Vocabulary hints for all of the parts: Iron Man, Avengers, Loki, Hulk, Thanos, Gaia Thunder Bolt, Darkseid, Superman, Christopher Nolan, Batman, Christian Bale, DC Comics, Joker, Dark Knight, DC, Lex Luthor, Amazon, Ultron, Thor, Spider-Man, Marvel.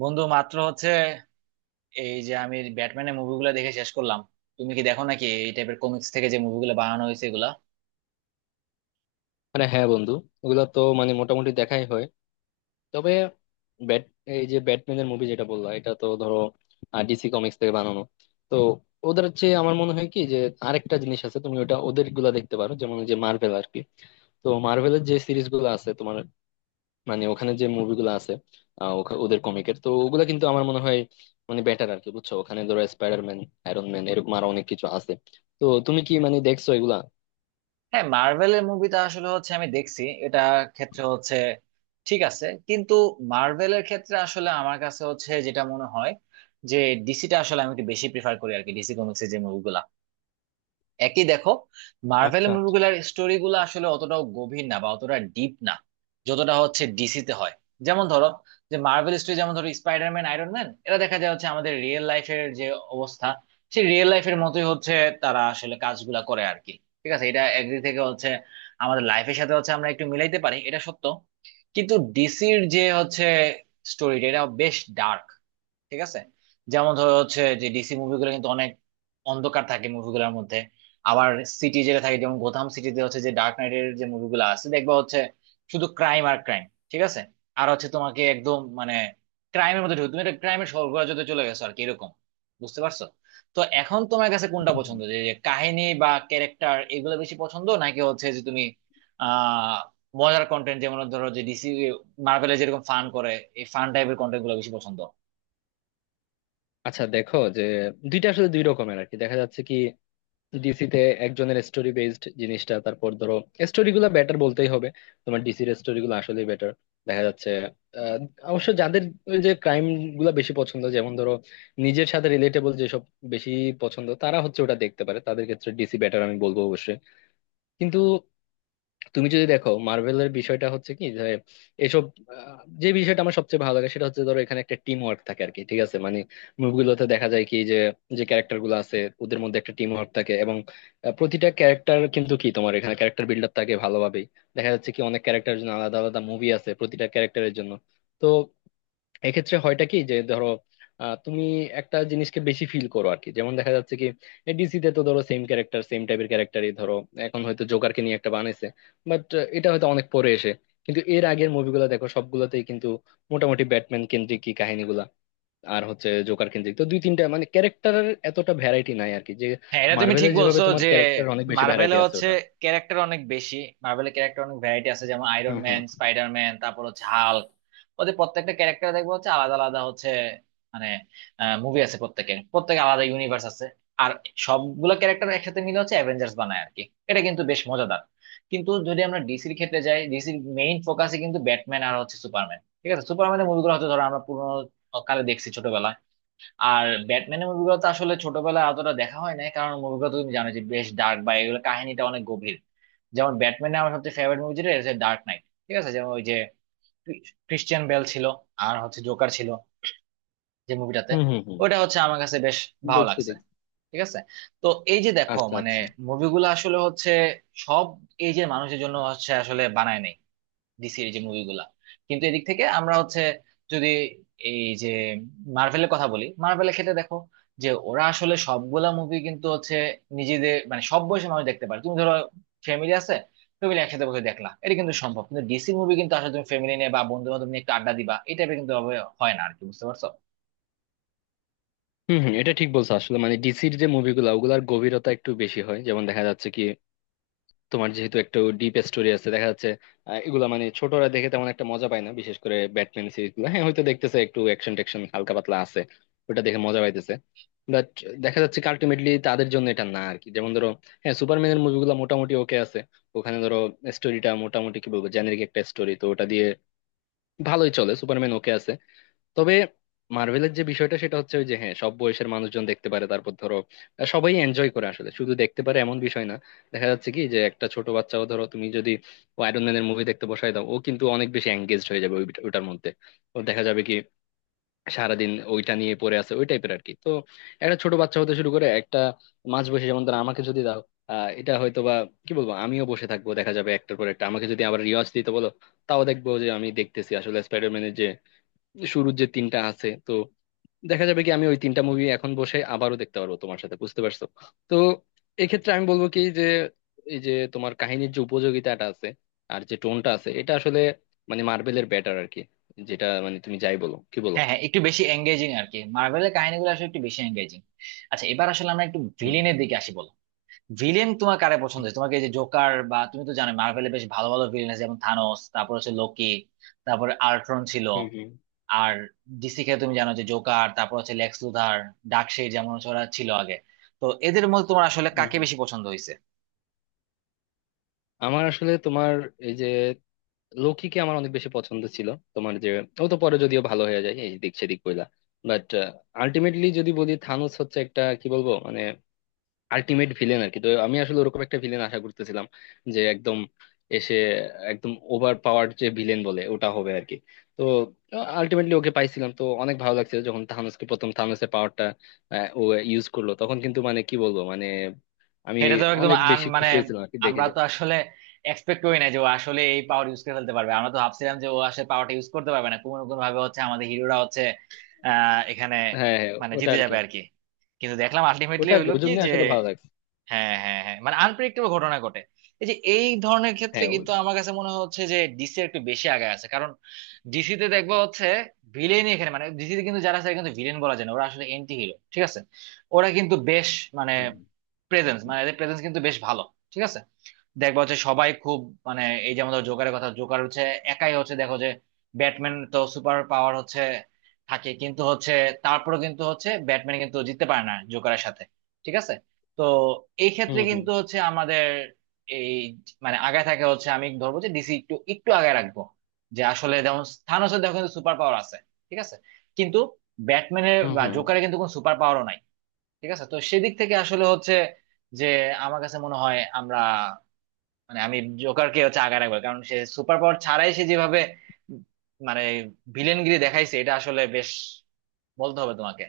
বন্ধু মাত্র হচ্ছে এই যে আমি ব্যাটম্যানের মুভিগুলো দেখে শেষ করলাম। তুমি কি দেখো নাকি এই টাইপের কমিক্স থেকে যে মুভিগুলো বানানো হয়েছে এগুলা? মানে হ্যাঁ বন্ধু, ওগুলা তো মানে মোটামুটি দেখাই হয়। তবে ব্যাট এই যে ব্যাটম্যানের মুভি যেটা বললা, এটা তো ধরো ডিসি কমিক্স থেকে বানানো। তো ওদের চেয়ে আমার মনে হয় কি যে আরেকটা জিনিস আছে, তুমি ওটা ওদের গুলা দেখতে পারো, যেমন ওই যে মার্ভেল আর কি। তো মার্ভেলের যে সিরিজ গুলো আছে তোমার, মানে ওখানে যে মুভিগুলো আছে, ওদের কমিকের তো ওগুলা কিন্তু আমার মনে হয় মানে বেটার আর কি, বুঝছো? ওখানে ধরো স্পাইডারম্যান, আয়রন ম্যান, এরকম আরো অনেক কিছু আছে। তো তুমি কি মানে দেখছো এগুলা? হ্যাঁ, মার্ভেলের মুভিটা আসলে হচ্ছে আমি দেখছি এটা, ক্ষেত্রে হচ্ছে ঠিক আছে। কিন্তু মার্ভেলের ক্ষেত্রে আসলে আমার কাছে হচ্ছে যেটা মনে হয় যে ডিসিটা আসলে আমি একটু বেশি প্রিফার করি আর কি, ডিসি কমিক্সের যে মুভিগুলা একই দেখো, মার্ভেল মুভিগুলোর স্টোরি গুলো আসলে অতটাও গভীর না বা অতটা ডিপ না, যতটা হচ্ছে ডিসিতে হয়। যেমন ধরো যে মার্ভেল স্টোরি, যেমন ধরো স্পাইডারম্যান, আয়রন ম্যান, এরা দেখা যায় হচ্ছে আমাদের রিয়েল লাইফের যে অবস্থা, সেই রিয়েল লাইফের মতোই হচ্ছে তারা আসলে কাজগুলা করে আর কি। ঠিক আছে, এটা একদিক থেকে হচ্ছে আমাদের লাইফের সাথে হচ্ছে আমরা একটু মিলাইতে পারি, এটা সত্য। কিন্তু ডিসির যে হচ্ছে স্টোরিটা, এটা বেশ ডার্ক। ঠিক আছে, যেমন ধরো হচ্ছে যে ডিসি মুভিগুলো কিন্তু অনেক অন্ধকার থাকে মুভিগুলোর মধ্যে। আবার সিটি যেটা থাকে, যেমন গোথাম সিটিতে হচ্ছে যে ডার্ক নাইটের যে মুভিগুলো আছে দেখবা হচ্ছে শুধু ক্রাইম আর ক্রাইম। ঠিক আছে, আর হচ্ছে তোমাকে একদম মানে ক্রাইমের মধ্যে ঢুকে তুমি একটা ক্রাইমের স্বর্গরাজ্যতে চলে গেছো আর কি, এরকম। বুঝতে পারছো? তো এখন তোমার কাছে কোনটা পছন্দ, যে যে কাহিনী বা ক্যারেক্টার এগুলো বেশি পছন্দ, নাকি হচ্ছে যে তুমি আহ মজার কন্টেন্ট, যেমন ধরো যে ডিসি, মার্ভেলে যেরকম ফান করে, এই ফান টাইপের কন্টেন্ট গুলো বেশি পছন্দ? আচ্ছা দেখো যে, দুইটা আসলে দুই রকমের আর কি, দেখা যাচ্ছে কি ডিসি তে একজনের স্টোরি বেসড জিনিসটা। তারপর ধরো স্টোরি গুলা বেটার বলতেই হবে, তোমার ডিসির স্টোরি গুলো আসলে বেটার, দেখা যাচ্ছে। আহ, অবশ্য যাদের ওই যে ক্রাইম গুলা বেশি পছন্দ, যেমন ধরো নিজের সাথে রিলেটেবল যেসব বেশি পছন্দ, তারা হচ্ছে ওটা দেখতে পারে, তাদের ক্ষেত্রে ডিসি বেটার আমি বলবো অবশ্যই। কিন্তু তুমি যদি দেখো মার্ভেলের বিষয়টা হচ্ছে কি যে এসব, যে বিষয়টা আমার সবচেয়ে ভালো লাগে সেটা হচ্ছে ধরো এখানে একটা টিম ওয়ার্ক থাকে আর কি, ঠিক আছে? মানে মুভিগুলোতে দেখা যায় কি যে, যে ক্যারেক্টার গুলো আছে ওদের মধ্যে একটা টিম ওয়ার্ক থাকে এবং প্রতিটা ক্যারেক্টার কিন্তু কি, তোমার এখানে ক্যারেক্টার বিল্ড আপ থাকে ভালোভাবেই। দেখা যাচ্ছে কি অনেক ক্যারেক্টারের জন্য আলাদা আলাদা মুভি আছে, প্রতিটা ক্যারেক্টারের জন্য। তো এক্ষেত্রে হয়টা কি যে ধরো তুমি একটা জিনিসকে বেশি ফিল করো আর কি। যেমন দেখা যাচ্ছে কি ডিসিতে তো ধরো সেম ক্যারেক্টার, সেম টাইপের ক্যারেক্টারই, ধরো এখন হয়তো জোকারকে নিয়ে একটা বানাইছে, বাট এটা হয়তো অনেক পরে এসে। কিন্তু এর আগের মুভিগুলো দেখো, সবগুলোতেই কিন্তু মোটামুটি ব্যাটম্যান কেন্দ্রিক কি কাহিনীগুলা, আর হচ্ছে জোকার কেন্দ্রিক, তো দুই তিনটা মানে ক্যারেক্টারের এতটা ভ্যারাইটি নাই আর কি, যে হ্যাঁ, এটা তুমি ঠিক মার্ভেলের যেভাবে বলছো তোমার যে ক্যারেক্টার অনেক বেশি মার্ভেলে ভ্যারাইটি আছে হচ্ছে ওটা। ক্যারেক্টার অনেক বেশি। মার্ভেলের ক্যারেক্টার অনেক ভ্যারাইটি আছে, যেমন আয়রন হুম, হুম, ম্যান, স্পাইডার ম্যান, তারপর হচ্ছে হাল্ক। ওদের প্রত্যেকটা ক্যারেক্টার দেখবো হচ্ছে আলাদা আলাদা হচ্ছে, মানে মুভি আছে প্রত্যেকের, প্রত্যেকে আলাদা ইউনিভার্স আছে। আর সবগুলো ক্যারেক্টার একসাথে মিলে হচ্ছে অ্যাভেঞ্জার্স বানায় আর কি। এটা কিন্তু বেশ মজাদার। কিন্তু যদি আমরা ডিসির ক্ষেত্রে যাই, ডিসির মেইন ফোকাসে কিন্তু ব্যাটম্যান আর হচ্ছে সুপারম্যান। ঠিক আছে, সুপারম্যানের মুভিগুলো হয়তো ধরো আমরা পুরোনো কালে দেখছি ছোটবেলায়। আর ব্যাটম্যানের মুভিগুলো তো আসলে ছোটবেলায় অতটা দেখা হয় নাই, কারণ মুভিগুলো তুমি জানো যে বেশ ডার্ক, বা এগুলো কাহিনীটা অনেক গভীর। যেমন ব্যাটম্যানের আমার সবচেয়ে ফেভারিট মুভি যেটা হচ্ছে ডার্ক নাইট। ঠিক আছে, যেমন ওই যে ক্রিশ্চিয়ান বেল ছিল আর হচ্ছে জোকার ছিল যে মুভিটাতে, হুম। হুম, হুম। ওটা হচ্ছে আমার কাছে বেশ ভালো দেখছি, লাগছে। দেখছি। ঠিক আছে, তো এই যে দেখো আচ্ছা, মানে আচ্ছা। মুভিগুলো আসলে হচ্ছে সব এই যে মানুষের জন্য হচ্ছে আসলে বানায় নাই ডিসির এই যে মুভিগুলা। কিন্তু এদিক থেকে আমরা হচ্ছে, যদি এই যে মার্ভেলের কথা বলি, মার্ভেলের ক্ষেত্রে দেখো যে ওরা আসলে সবগুলা মুভি কিন্তু হচ্ছে নিজেদের মানে সব বয়সী মানুষ দেখতে পারে। তুমি ধরো ফ্যামিলি আছে, ফ্যামিলি একসাথে বসে দেখলা এটা কিন্তু সম্ভব। কিন্তু ডিসি মুভি কিন্তু আসলে তুমি ফ্যামিলি নিয়ে বা বন্ধু বান্ধব নিয়ে একটু আড্ডা দিবা এই টাইপের, কিন্তু ওভাবে হয় না আর কি। বুঝতে পারছো? হম, হম, এটা ঠিক বলছো আসলে। মানে ডিসির যে মুভিগুলো ওগুলার গভীরতা একটু বেশি হয়, যেমন দেখা যাচ্ছে কি তোমার, যেহেতু একটু ডিপ স্টোরি আছে দেখা যাচ্ছে। এগুলা মানে ছোটরা দেখে তেমন একটা মজা পায় না, বিশেষ করে ব্যাটম্যান সিরিজ গুলো। হ্যাঁ, হয়তো দেখতেছে একটু অ্যাকশন ট্যাকশন হালকা পাতলা আছে, ওটা দেখে মজা পাইতেছে, বাট দেখা যাচ্ছে কি আলটিমেটলি তাদের জন্য এটা না আর কি। যেমন ধরো, হ্যাঁ সুপারম্যানের মুভিগুলো মোটামুটি ওকে আছে। ওখানে ধরো স্টোরিটা মোটামুটি কি বলবো, জেনারিক একটা স্টোরি, তো ওটা দিয়ে ভালোই চলে, সুপারম্যান ওকে আছে। তবে মার্ভেলের যে বিষয়টা সেটা হচ্ছে ওই যে, হ্যাঁ সব বয়সের মানুষজন দেখতে পারে, তারপর ধরো সবাই এনজয় করে আসলে, শুধু দেখতে পারে এমন বিষয় না। দেখা যাচ্ছে কি যে একটা ছোট বাচ্চাও, ধরো তুমি যদি আয়রন ম্যানের মুভি দেখতে বসাই দাও, ও কিন্তু অনেক বেশি এঙ্গেজড হয়ে যাবে ওইটার মধ্যে। ও দেখা যাবে কি সারাদিন ওইটা নিয়ে পড়ে আছে, ওই টাইপের আর কি। তো একটা ছোট বাচ্চা হতে শুরু করে একটা মাঝ বয়সে, যেমন ধরো আমাকে যদি দাও, আহ এটা হয়তো বা কি বলবো, আমিও বসে থাকবো। দেখা যাবে একটার পর একটা, আমাকে যদি আবার রিওয়াজ দিতে বলো, তাও দেখবো। যে আমি দেখতেছি আসলে স্পাইডারম্যানের যে শুরুর যে তিনটা আছে তো, দেখা যাবে কি আমি ওই তিনটা মুভি এখন বসে আবারও দেখতে পারবো তোমার সাথে, বুঝতে পারছো? তো এক্ষেত্রে আমি বলবো কি যে এই যে তোমার কাহিনীর যে উপযোগিতাটা আছে, আর যে টোনটা আছে, এটা আসলে মানে মার্বেলের বেটার আর কি, যেটা মানে তুমি যাই বলো কি বলো। হ্যাঁ হ্যাঁ, একটু বেশি এঙ্গেজিং আর কি, মার্ভেলের কাহিনীগুলো আসলে একটু বেশি এঙ্গেজিং। আচ্ছা, এবার আসলে আমরা একটু হুম, ভিলেনের দিকে আসি, বলো ভিলেন তোমার কারে পছন্দ হুম, হয়েছে? তোমাকে এই যে জোকার, বা তুমি তো জানো মার্ভেলে বেশ ভালো ভালো ভিলেন আছে, যেমন থানোস, তারপর হচ্ছে লোকি, তারপর আল্ট্রন ছিল। হুম। আর ডিসি কে তুমি জানো যে জোকার, তারপর হচ্ছে লেক্স লুথার, ডার্কসাইড, যেমন হচ্ছে ওরা ছিল আগে। তো এদের মধ্যে তোমার আসলে হুম, কাকে হুম। বেশি পছন্দ হয়েছে? আমার আসলে তোমার এই যে লৌকিকে আমার অনেক বেশি পছন্দ ছিল। তোমার যে, ও তো পরে যদিও ভালো হয়ে যায় এই দিক সেদিক কইলা, বাট আলটিমেটলি যদি বলি থানোস হচ্ছে একটা কি বলবো মানে আলটিমেট ভিলেন আর কি। তো আমি আসলে ওরকম একটা ভিলেন আশা করতেছিলাম, যে একদম এসে একদম ওভার পাওয়ার যে ভিলেন বলে ওটা হবে আর কি। তো আলটিমেটলি ওকে পাইছিলাম তো অনেক ভালো লাগছিল, যখন থানোসকে প্রথম থানোসের পাওয়ারটা ও ইউজ করলো তখন কিন্তু মানে কি বলবো, মানে আমি এটা তো একদম অনেক আন বেশি মানে, খুশি হয়েছিলাম আর কি দেখে, আমরা যে তো আসলে এক্সপেক্ট করি না যে ও আসলে এই পাওয়ার ইউজ করে ফেলতে পারবে। আমরা তো ভাবছিলাম যে ও আসলে পাওয়ারটা ইউজ করতে পারবে না, কোনো কোনো ভাবে হচ্ছে আমাদের হিরোরা হচ্ছে এখানে হ্যাঁ, হ্যাঁ। মানে ওটা জিতে আর কি যাবে আর কি। কিন্তু দেখলাম আলটিমেটলি ওটা আর কি হলো ওর কি জন্য যে আসলে ভালো লাগছে। হ্যাঁ হ্যাঁ হ্যাঁ, মানে আনপ্রেডিক্টেবল ঘটনা ঘটে। এই যে এই ধরনের ক্ষেত্রে হ্যাঁ, কিন্তু আমার কাছে মনে হচ্ছে যে ডিসি একটু বেশি আগে আছে, কারণ ডিসি তে দেখবো হচ্ছে ভিলেনই এখানে, মানে ডিসি তে কিন্তু যারা আছে এরা কিন্তু ভিলেন বলা যায় না, ওরা আসলে এন্টি হিরো। ঠিক আছে, ওরা কিন্তু বেশ মানে হুম, প্রেজেন্স, মানে এদের প্রেজেন্স কিন্তু বেশ ভালো। ঠিক আছে, দেখবা হচ্ছে সবাই খুব মানে এই যে আমাদের জোকারের কথা, জোকার হচ্ছে একাই, হচ্ছে দেখো যে ব্যাটম্যান তো সুপার পাওয়ার হচ্ছে থাকে কিন্তু হচ্ছে, তারপরে কিন্তু হচ্ছে ব্যাটম্যান কিন্তু জিততে পারে না জোকারের সাথে। ঠিক আছে, তো এই হুম, ক্ষেত্রে হুম। কিন্তু হচ্ছে আমাদের এই মানে আগায় থাকে হচ্ছে আমি ধরবো যে ডিসি একটু একটু আগায় রাখবো, যে আসলে যেমন থানোসের দেখো কিন্তু সুপার পাওয়ার আছে। ঠিক আছে, কিন্তু ব্যাটম্যানের হুম, বা হুম। জোকারের কিন্তু কোনো সুপার পাওয়ারও নাই। ঠিক আছে, তো সেদিক থেকে আসলে হচ্ছে যে আমার কাছে মনে হয় আমরা, মানে আমি জোকারকে হচ্ছে আগায় রাখবো, কারণ সে সুপার পাওয়ার ছাড়াই সে যেভাবে মানে ভিলেনগিরি দেখাইছে, এটা আসলে বেশ বলতে হবে তোমাকে।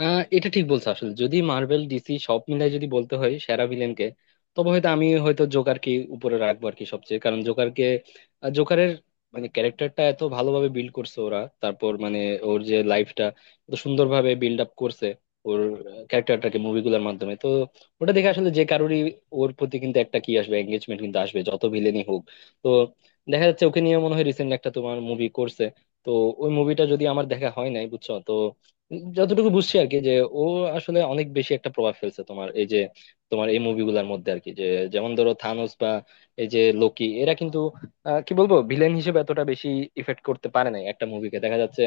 আহ এটা ঠিক বলছো আসলে। যদি মার্বেল ডিসি সব মিলাই যদি বলতে হয় সেরা ভিলেনকে, তবে হয়তো আমি হয়তো জোকারকে উপরে রাখবো আর কি সবচেয়ে, কারণ জোকারকে জোকারের মানে ক্যারেক্টারটা এত ভালোভাবে বিল্ড করছে ওরা, তারপর মানে ওর যে লাইফটা এত সুন্দরভাবে বিল্ড আপ করছে, ওর ক্যারেক্টারটাকে মুভিগুলোর মাধ্যমে। তো ওটা দেখে আসলে যে কারোরই ওর প্রতি কিন্তু একটা কি আসবে, এঙ্গেজমেন্ট কিন্তু আসবে যত ভিলেনই হোক। তো দেখা যাচ্ছে ওকে নিয়ে মনে হয় রিসেন্ট একটা তোমার মুভি করছে। তো ওই মুভিটা যদি আমার দেখা হয় নাই, বুঝছো? তো যতটুকু বুঝছি আর কি যে ও আসলে অনেক বেশি একটা প্রভাব ফেলছে তোমার এই যে তোমার এই মুভিগুলোর মধ্যে আর কি। যে যেমন ধরো থানোস বা এই যে লোকি, এরা কিন্তু কি বলবো ভিলেন হিসেবে এতটা বেশি ইফেক্ট করতে পারে নাই একটা মুভিকে, দেখা যাচ্ছে।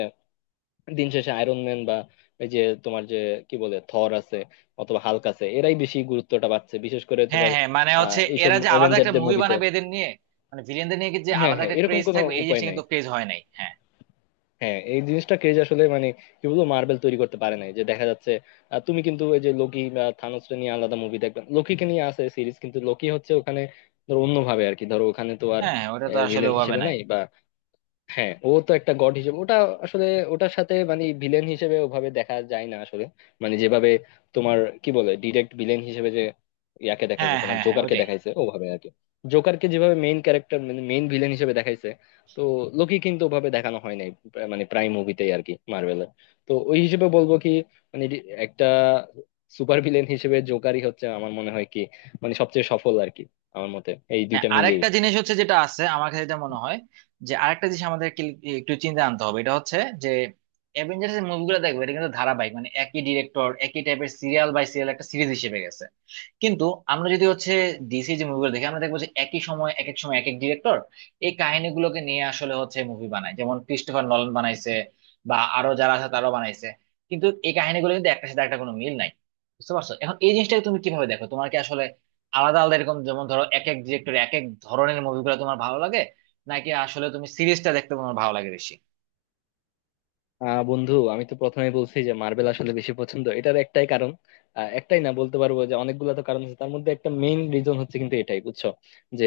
দিন শেষে আয়রন ম্যান বা এই যে তোমার যে কি বলে থর আছে, অথবা হাল্ক আছে, এরাই বেশি গুরুত্বটা পাচ্ছে বিশেষ করে হ্যাঁ তোমার হ্যাঁ, মানে আহ হচ্ছে এইসব এরা যে আলাদা একটা অ্যাভেঞ্জারদের মুভি মুভিতে। বানাবে এদের নিয়ে, মানে ভিলেনদের নিয়ে কি যে হ্যাঁ, আলাদা হ্যাঁ, একটা এরকম ক্রেজ কোনো থাকবে এই উপায় জিনিসটা নাই। কিন্তু ক্রেজ হয় নাই। হ্যাঁ হ্যাঁ এই জিনিসটা কেজ আসলে মানে কি বলবো, মার্বেল তৈরি করতে পারে নাই, যে দেখা যাচ্ছে তুমি কিন্তু ওই যে লোকি বা থানোসকে নিয়ে আলাদা মুভি দেখবে। লোকিকে নিয়ে আছে সিরিজ, কিন্তু লোকি হচ্ছে ওখানে ধরো অন্যভাবে আর কি। ধরো ওখানে তো আর হ্যাঁ হ্যাঁ, ওটা তো আসলে ভিলেন ওভাবে হিসেবে নাই। নাই বা, হ্যাঁ ও তো একটা গড হিসেবে ওটা আসলে। ওটার সাথে মানে ভিলেন হিসেবে ওভাবে দেখা যায় না আসলে। মানে যেভাবে তোমার কি বলে ডিরেক্ট ভিলেন হিসেবে যে ইয়াকে দেখাইছে, হ্যাঁ তোমার হ্যাঁ হ্যাঁ, জোকারকে ওইটাই। দেখাইছে ওভাবে আর কি। জোকারকে যেভাবে মেইন ক্যারেক্টার মানে মেইন ভিলেন হিসেবে দেখাইছে, তো লোকি কিন্তু ওভাবে দেখানো হয় নাই মানে প্রাইম মুভিতেই আর কি মার্ভেলের। তো ওই হিসেবে বলবো কি মানে একটা সুপার ভিলেন হিসেবে জোকারই হচ্ছে আমার মনে হয় কি, মানে সবচেয়ে সফল আর কি আমার মতে, এই হ্যাঁ, দুইটা মিলিয়ে। আরেকটা জিনিস হচ্ছে যেটা আছে আমার কাছে, যেটা মনে হয় যে আরেকটা জিনিস আমাদের কি- একটু চিন্তা আনতে হবে, এটা হচ্ছে যে অ্যাভেঞ্জার্স এর মুভিগুলো দেখবে এটা কিন্তু ধারাবাহিক, মানে একই ডিরেক্টর, একই টাইপের সিরিয়াল বাই সিরিয়াল একটা সিরিজ হিসেবে গেছে। কিন্তু আমরা যদি হচ্ছে ডিসি যে মুভিগুলো দেখি, আমরা দেখবো যে একই সময়, এক এক সময় এক এক ডিরেক্টর এই কাহিনীগুলোকে নিয়ে আসলে হচ্ছে মুভি বানায়, যেমন ক্রিস্টোফার নলন বানাইছে, বা আরো যারা আছে তারাও বানাইছে। কিন্তু এই কাহিনীগুলো কিন্তু একটার সাথে একটা কোনো মিল নাই। বুঝতে পারছো? এখন এই জিনিসটাকে তুমি কিভাবে দেখো, তোমার কি আসলে আলাদা আলাদা এরকম, যেমন ধরো এক এক ডিরেক্টর এক এক ধরনের মুভিগুলো তোমার ভালো লাগে, নাকি আসলে তুমি সিরিজটা দেখতে তোমার ভালো লাগে বেশি? আহ বন্ধু আমি তো প্রথমেই বলছি যে মার্বেল আসলে বেশি পছন্দ, এটার একটাই কারণ, একটাই না বলতে পারবো যে অনেকগুলো তো কারণ আছে, তার মধ্যে একটা মেইন রিজন হচ্ছে কিন্তু এটাই, বুঝছো? যে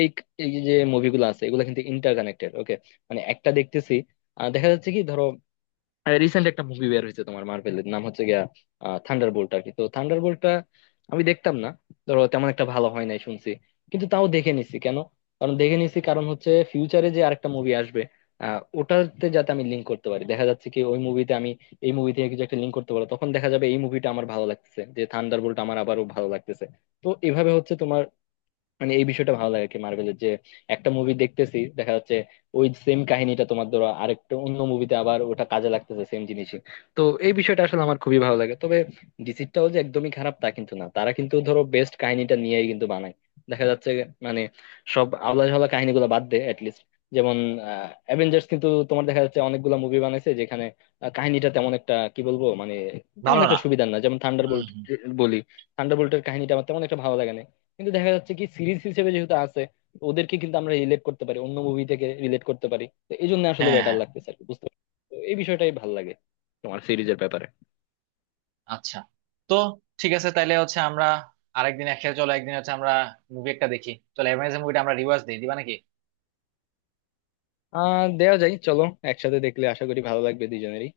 এই এই যে মুভিগুলো আছে এগুলো কিন্তু ইন্টার কানেক্টেড, ওকে? মানে একটা দেখতেছি দেখা যাচ্ছে কি ধরো রিসেন্ট একটা মুভি বের হয়েছে তোমার মার্ভেলের, নাম হচ্ছে গিয়া থান্ডার বোল্ট আর কি। তো থান্ডার বোল্টটা আমি দেখতাম না, ধরো তেমন একটা ভালো হয় নাই শুনছি, কিন্তু তাও দেখে নিছি কেন? কারণ দেখে নিছি কারণ হচ্ছে ফিউচারে যে আরেকটা মুভি আসবে, আহ ওটাতে যাতে আমি লিঙ্ক করতে পারি। দেখা যাচ্ছে কি ওই মুভিতে আমি এই মুভি থেকে কিছু একটা লিঙ্ক করতে পারবো, তখন দেখা যাবে এই মুভিটা আমার ভালো লাগতেছে, যে থান্ডার বোল্ট আমার আবারও ভালো লাগতেছে। তো এভাবে হচ্ছে তোমার মানে এই বিষয়টা ভালো লাগে আর কি, মার্ভেলের যে একটা মুভি দেখতেছি দেখা যাচ্ছে ওই সেম কাহিনীটা তোমার ধরো আরেকটা অন্য মুভিতে আবার ওটা কাজে লাগতেছে, সেম জিনিসই। তো এই বিষয়টা আসলে আমার খুবই ভালো লাগে। তবে ডিসিটাও যে একদমই খারাপ তা কিন্তু না, তারা কিন্তু ধরো বেস্ট কাহিনীটা নিয়েই কিন্তু বানায়, দেখা যাচ্ছে। মানে সব আলাদা ঝালা কাহিনীগুলো বাদ দেয় লিস্ট, যেমন অ্যাভেঞ্জার্স কিন্তু তোমার দেখা যাচ্ছে অনেকগুলো মুভি বানাইছে যেখানে কাহিনীটা তেমন একটা কি বলবো মানে তেমন ভালো না। একটা সুবিধার না, যেমন হুম থান্ডারবোল্ট হুম। বলি। থান্ডারবোল্টের কাহিনীটা আমার তেমন একটা ভালো লাগে না, কিন্তু দেখা যাচ্ছে কি সিরিজ হিসেবে যেহেতু আছে, ওদেরকে কিন্তু আমরা রিলেট করতে পারি অন্য মুভি থেকে রিলেট করতে পারি, তো এই জন্য আসলে হ্যাঁ হ্যাঁ। বেটার লাগতেছে আর কি, বুঝতে পারছো? তো এই বিষয়টাই ভালো লাগে তোমার সিরিজের ব্যাপারে। আচ্ছা, তো ঠিক আছে, তাইলে হচ্ছে আমরা আরেকদিন একসাথে, চলো একদিন হচ্ছে আমরা মুভি একটা দেখি। চলো অ্যামাজন মুভিটা আমরা রিওয়াজ দিই, দিবা নাকি? আহ দেওয়া যায় চলো। একসাথে দেখলে আশা করি ভালো লাগবে দুজনেরই।